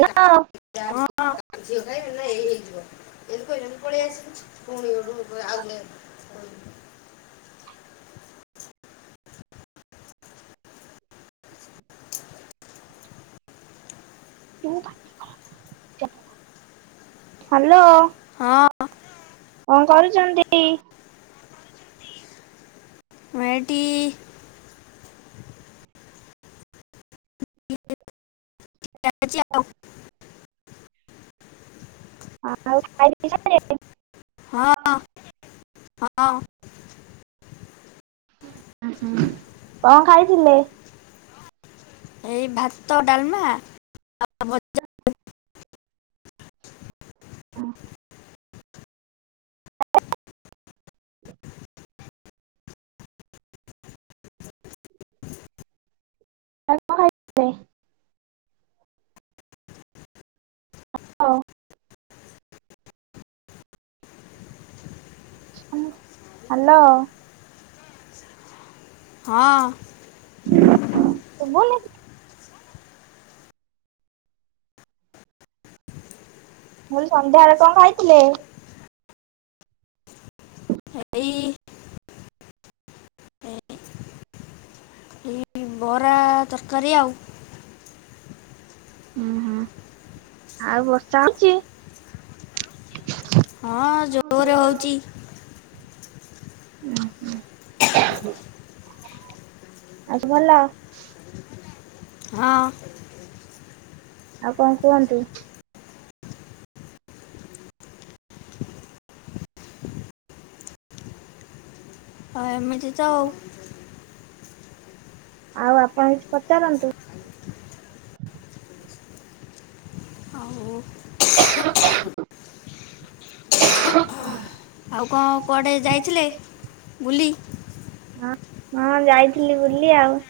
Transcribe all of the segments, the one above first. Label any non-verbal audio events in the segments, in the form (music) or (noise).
Hello. (unintelligible) ଝିଅ ଖାଇବ। ଏଇ ହେଇଯିବ। ଏମିତି କହିଲେ, ମୁଁ ପଳେଇ ଆସିଲି। ପୁଣି (unintelligible) ହ୍ୟାଲୋ। ହଁ। କଣ କରୁଚନ୍ତି? ମୁଁ ଏଇଠି ଚାଲିଛି ଆଉ। ଆଉ (unintelligible) ହଁ। ହଁ। କଣ ଖାଇଥିଲେ? ଏଇ ଭାତ, ଡାଲମା, ଭଜା। ଆଉ କଣ କରୁଚ? (unintelligible) ହ୍ୟାଲୋ। ହଁ। (inaudible) ମୁଁ କହିଲି, ସନ୍ଧ୍ୟାବେଳେ କଣ ଖାଇଥିଲେ? ଏଇ ଏଇ ବରା ତରକାରୀ ଆଉ। ଉଁ ହୁଁ, ଆଉ ବର୍ଷା ହଉଛି। ହଁ, ଉଁ ଜୋରେ ହଉଚି। ଆଉ ସବୁ ଭଲ। ହଁ। ଆଉ କଣ କୁହନ୍ତୁ? ହଁ, ଏମିତି ତ ଆଉ। ଆଉ ଆପଣ କିଛି ପଚାରନ୍ତୁ। ଆଉ। (inaudible) ଆଉ କଣ, କୁଆଡ଼େ ଯାଇଥିଲେ, ବୁଲି? ହଁ ହଁ, ଯାଇଥିଲି ବୁଲି ଆଉ।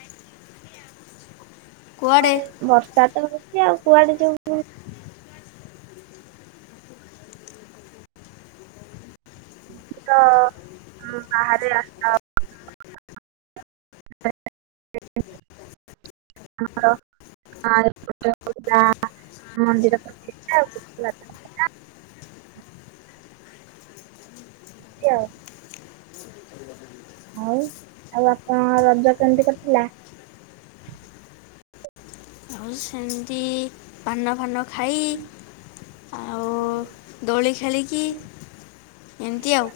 କୁଆଡ଼େ କୁଆଡ ବର୍ଷା ତ ହଉଛି ଆଉ କୁଆଡେ ଯିବୁ। ଟିକ ବାହାରେ (unintelligible) (unintelligible) (unintelligible) (unintelligible) ହଉ ଆଉ ଆପଣ ରଜ କେମିତି କଟିଲା? ଆଉ ସେମିତି ପାନ ଫାନ ଖାଇ ଆଉ ଦୋଳି ଖେଳିକି ଏମିତି ଆଉ।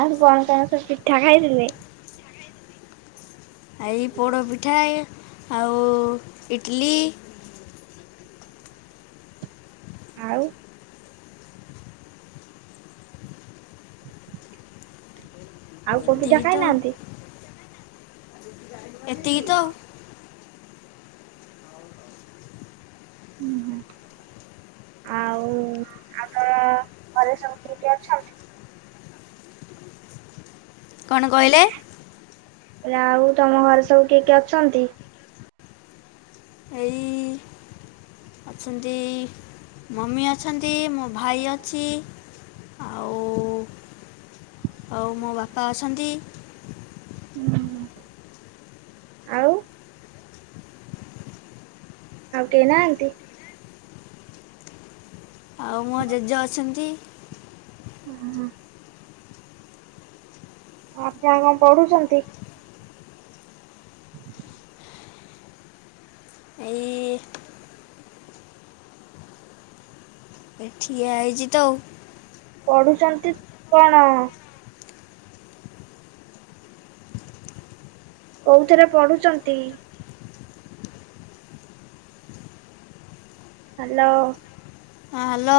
ଆଉ କଣ କଣ ସବୁ ପିଠା ଖାଇଥିଲେ? ଏଇ ପୋଡ଼ପିଠା ଆଉ ଇଡ଼ଲି। ଆଉ ଆଉ କୋଉ ପିଠା ଏତିକି ତ ଆଉ ଖାଇନାହାନ୍ତି? ଏତିକି ତ ଆଉ। ହୁଁ ହୁଁ ଆଉ ଆଗା ଘରେ ସବୁ କେଠି ଅଛନ୍ତି କଣ କହିଲେ? ହେଲେ ଆଉ ତମ ଘରେ ସବୁ କିଏ କିଏ ଅଛନ୍ତି? ଏଇ ଅଛନ୍ତି ମମି ଅଛନ୍ତି ମୋ ଭାଇ ଅଛି। ଆଉ ହୁଁ। ଆଉ ମୋ ବାପା ଅଛନ୍ତି। ହୁଁ। ଆଉ କେହି ନାହାଁନ୍ତି? ଆଉ ମୋ ଜେଜେ ଅଛନ୍ତି। ହୁଁ। ଆପଣ କଣ ପଢୁଛନ୍ତି? ଏଇ ଏ ଠିଆ ଆଇଛି ତ ଆଉ। ପଢୁଛନ୍ତି କଣ? କୋଉଥିରେ ପଢୁଛନ୍ତି? ହ୍ୟାଲୋ। ହଁ ହ୍ୟାଲୋ।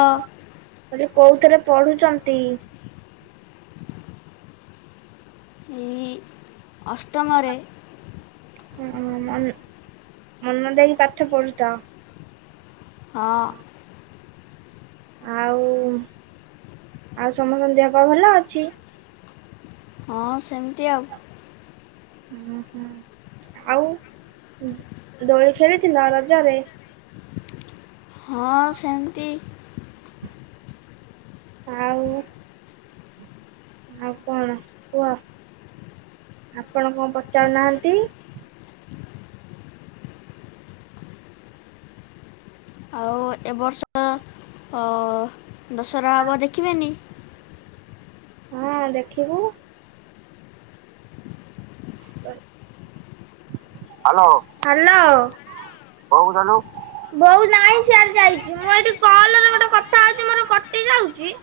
ତମେ କୋଉଥିରେ ପଢୁଛନ୍ତି? ଏଇ ଅଷ୍ଟମରେ ହ ମନ ମନ ଦେଇକି ପାଠ ପଢୁ ତ। ହଁ। ଆଉ ଆଉ ସମସ୍ତଙ୍କ ଦେହ ପା ଭଲ ଅଛି? ହଁ ସେମିତି ଆଉ। ଓ ହୁଁ ଆଉ ଦୋଳି ଖେଳିଥିଲ ରଜରେ? ହଁ ସେମିତି। ଆଉ ଆଉ କଣ କୁହ ଆପଣ କଣ ପଚାରୁନାହାନ୍ତି? ଆଉ ଏବ ବର୍ଷ ଦଶହରା ହେବ ଦେଖିବେନି। ହଁ ଦେଖିବୁ। ପରେ। ହ୍ୟାଲୋ ବୋଉ କୁ ଦେଲୁ। ବୋଉ ନାହିଁ ସିଆଡେ ଯାଇଛି ମୁଁ ଏଠି କଲରେ ଗୋଟେ କଥା ହଉଛି ମୋର କଟି ଯାଉଛି।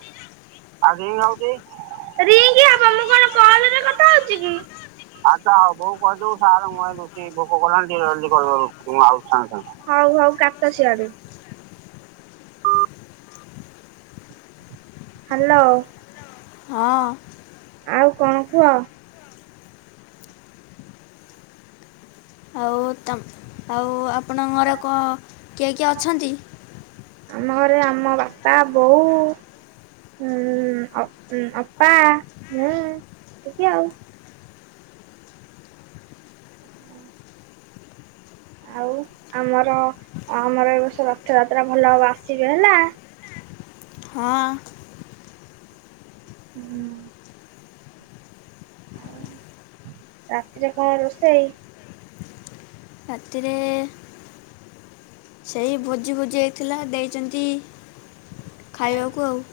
ରୀଙ୍ଗୀ ହବ ମୁଁ କଣ କଲ ରେ କଥା ହଉଚି କି। ଆଛା ହଉ ବୋଉ କହିଦବୁ ସାର୍ (unintelligible) ଭୋକ କଲାନୀ ଟିକେ ଜଲଦି କରିବ ମୁଁ ଆଉଚି ସାଙ୍ଗେ ସାଙ୍ଗେ ହଉ ହଉ କାଟ ସିଆଡୁ। ହ୍ୟାଲୋ ହଁ ଆଉ କଣ କୁହ। ଆଉ ତମ୍ ଆଉ ଆପଣଙ୍କର କଁ କିଏ କିଏ ଅଛନ୍ତି। ଆମ ଘରେ ଆମ ବାପା ବୋଉ। ହୁଁ ଅପ୍ ଅପା ମୁଁ ଏତିକି ଆଉ। ଆଉ ଆମର ଆମର ଏବର୍ଷ ରଥଯାତ୍ରା ଭଲ ହବ ଆସିବେ ହେଲା। ହଁ। ହୁଁ। ରାତିରେ କଣ ରୋଷେଇ। ରାତିରେ ସେଇ ଭୋଜି ଭୋଜି ହେଇଥିଲା ଦେଇଛନ୍ତି ଖାଇବାକୁ ଆଉ।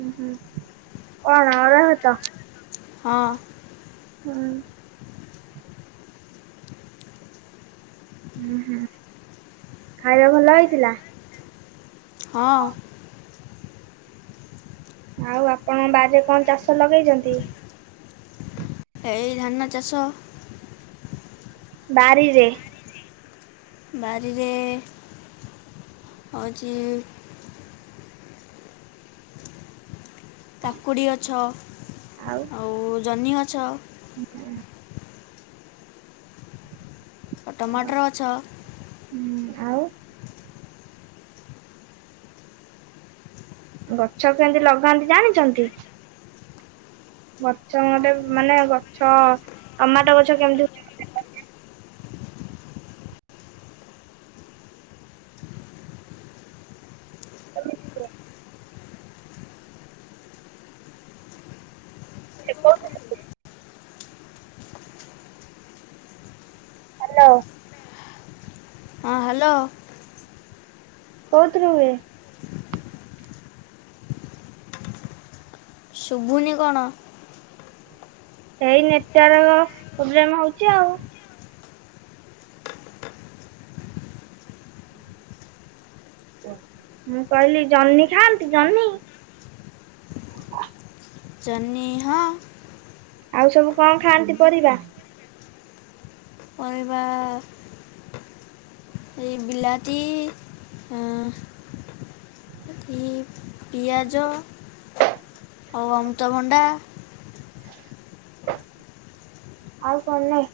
ଉଁ ହୁଁ କଣ ଅରୁଆ ଭାତ। ହଁ। ହୁଁ। ଉଁ ହୁଁ ଖାଇବା ଭଲ ହେଇଥିଲା। ହଁ। ଆଉ ଆପଣଙ୍କ ବାରି ରେ କଣ ଚାଷ ଲଗେଇଛନ୍ତି। ହେଇ ଧାନ ଚାଷ। ବାରିରେ। ବାରିରେ ହଉଚି କକୁଡ଼ି ଗଛ ଆଉ ଜହ୍ନିଗଛ। ହୁଁ। ଟମାଟର ଗଛ। ହୁଁ ଆଉ। ଗଛ କେମତି ଲଗାନ୍ତି ଜାଣିଛନ୍ତି। ଗଛ ଗୋଟେ ମାନେ ଗଛ ଟମାଟ ଗଛ କେମିତି ହୁଏ। ହାଲୋ। ହଁ ହ୍ୟାଲୋ। କୋଉଥୁ ରୁ ହୁଏ। ସୁବୁନି କଣ। ସେଇ ନେଟୱାର୍କ ପ୍ରୋବ୍ଲେମ ହଉଚି ଆଉ। ମୁଁ କହିଲି ଜହ୍ନି ଖାଆନ୍ତି ଜହ୍ନି। ଜହ୍ନି ହଁ। ଆଉ ସବୁ କଣ ଖାଆନ୍ତି ପରିବା। ପରିବା ଏ ଇ ବିିଲାତି ହଁ। ଇଁ ପିଆଜ ଆଉ ଅମୃତଭଣ୍ଡା। ଆଉ କଣ ନାଇ।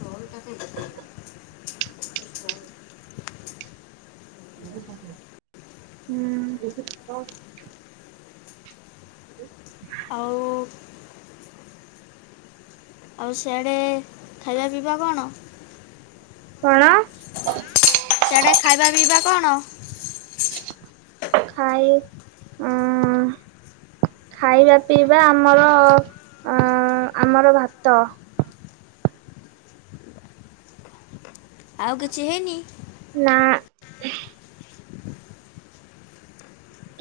(inaudible) (inaudible) ହୁଁ। (inaudible) ଆଉ ଆଉ ସିଆଡେ ଖାଇବା ପିଇବା କଣ? କଣ? ସିଆଡେ ଖାଇବା ପିଇବା କଣ? ଖାଇଏ ଉଁ ଖାଇବା ପିଇବା ଆମର ଅଁ ଆମର ଭାତ। ଆଉ କିଛି ହେଇନି? ନା।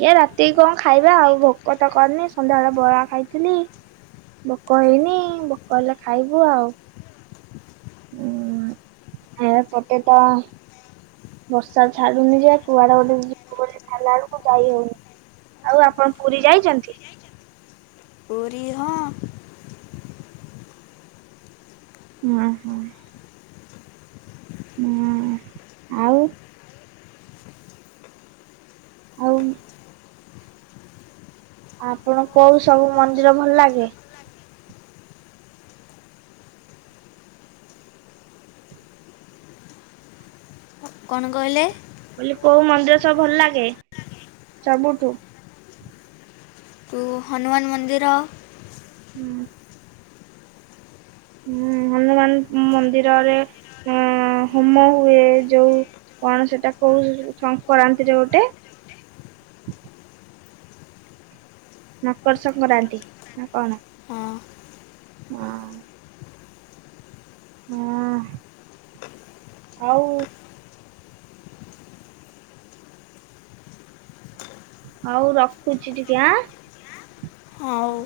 ଖିଆ ରାତି କଣ ଖାଇବା ଆଉ। ଭୋକ ତ କରିନି ସନ୍ଧ୍ୟା ବଳେ ବରା ଖାଇଥିଲି। ଭୋକ ହେଇନି। ଭୋକ ହେଲେ ଖାଇବି ଆଉ। ଉଁ ଏ ଏପଟେ ତ ବର୍ଷା ଛାଡୁନି ଯେ କୁଆଡେ ଗୋଟେ ଯିବୁ ବୋଲି ବାହାଇଲା ବେଳକୁ ଯାଇ ହଉନି। ଆଉ ଆପଣ ପୁରୀ ଯାଇଚନ୍ତି? ପୁରୀ ହଁ। ହଁ ହଁ। ହଁ ଆଉ? ଆଉ ଉଁ ଆପଣ କୋଉ ସବୁ ମନ୍ଦିର ଭଲ ଲାଗେ? କଁ କହିଲେ? ବୋଲି କୋଉ ମନ୍ଦିର ସବୁ ଭଲ ଲାଗେ ସବୁଠୁ? ତୁ ହନୁମାନ ମନ୍ଦିର ହୁଁ। ହୁଁ ହନୁମାନ ମନ୍ଦିରରେ ଅଁ ହୋମ ହୁଏ ଯୋଉ କଣ ସେଟା କୋଉ ସଂକରାନ୍ତି ରେ ଗୋଟେ? ମକର ସଙ୍କରାନ୍ତି ନା କଣ? ହଁ ନା। ହଁ ଆଉ ହଉ ରଖୁଛି ଟିକେ ଆଁ। ହଉ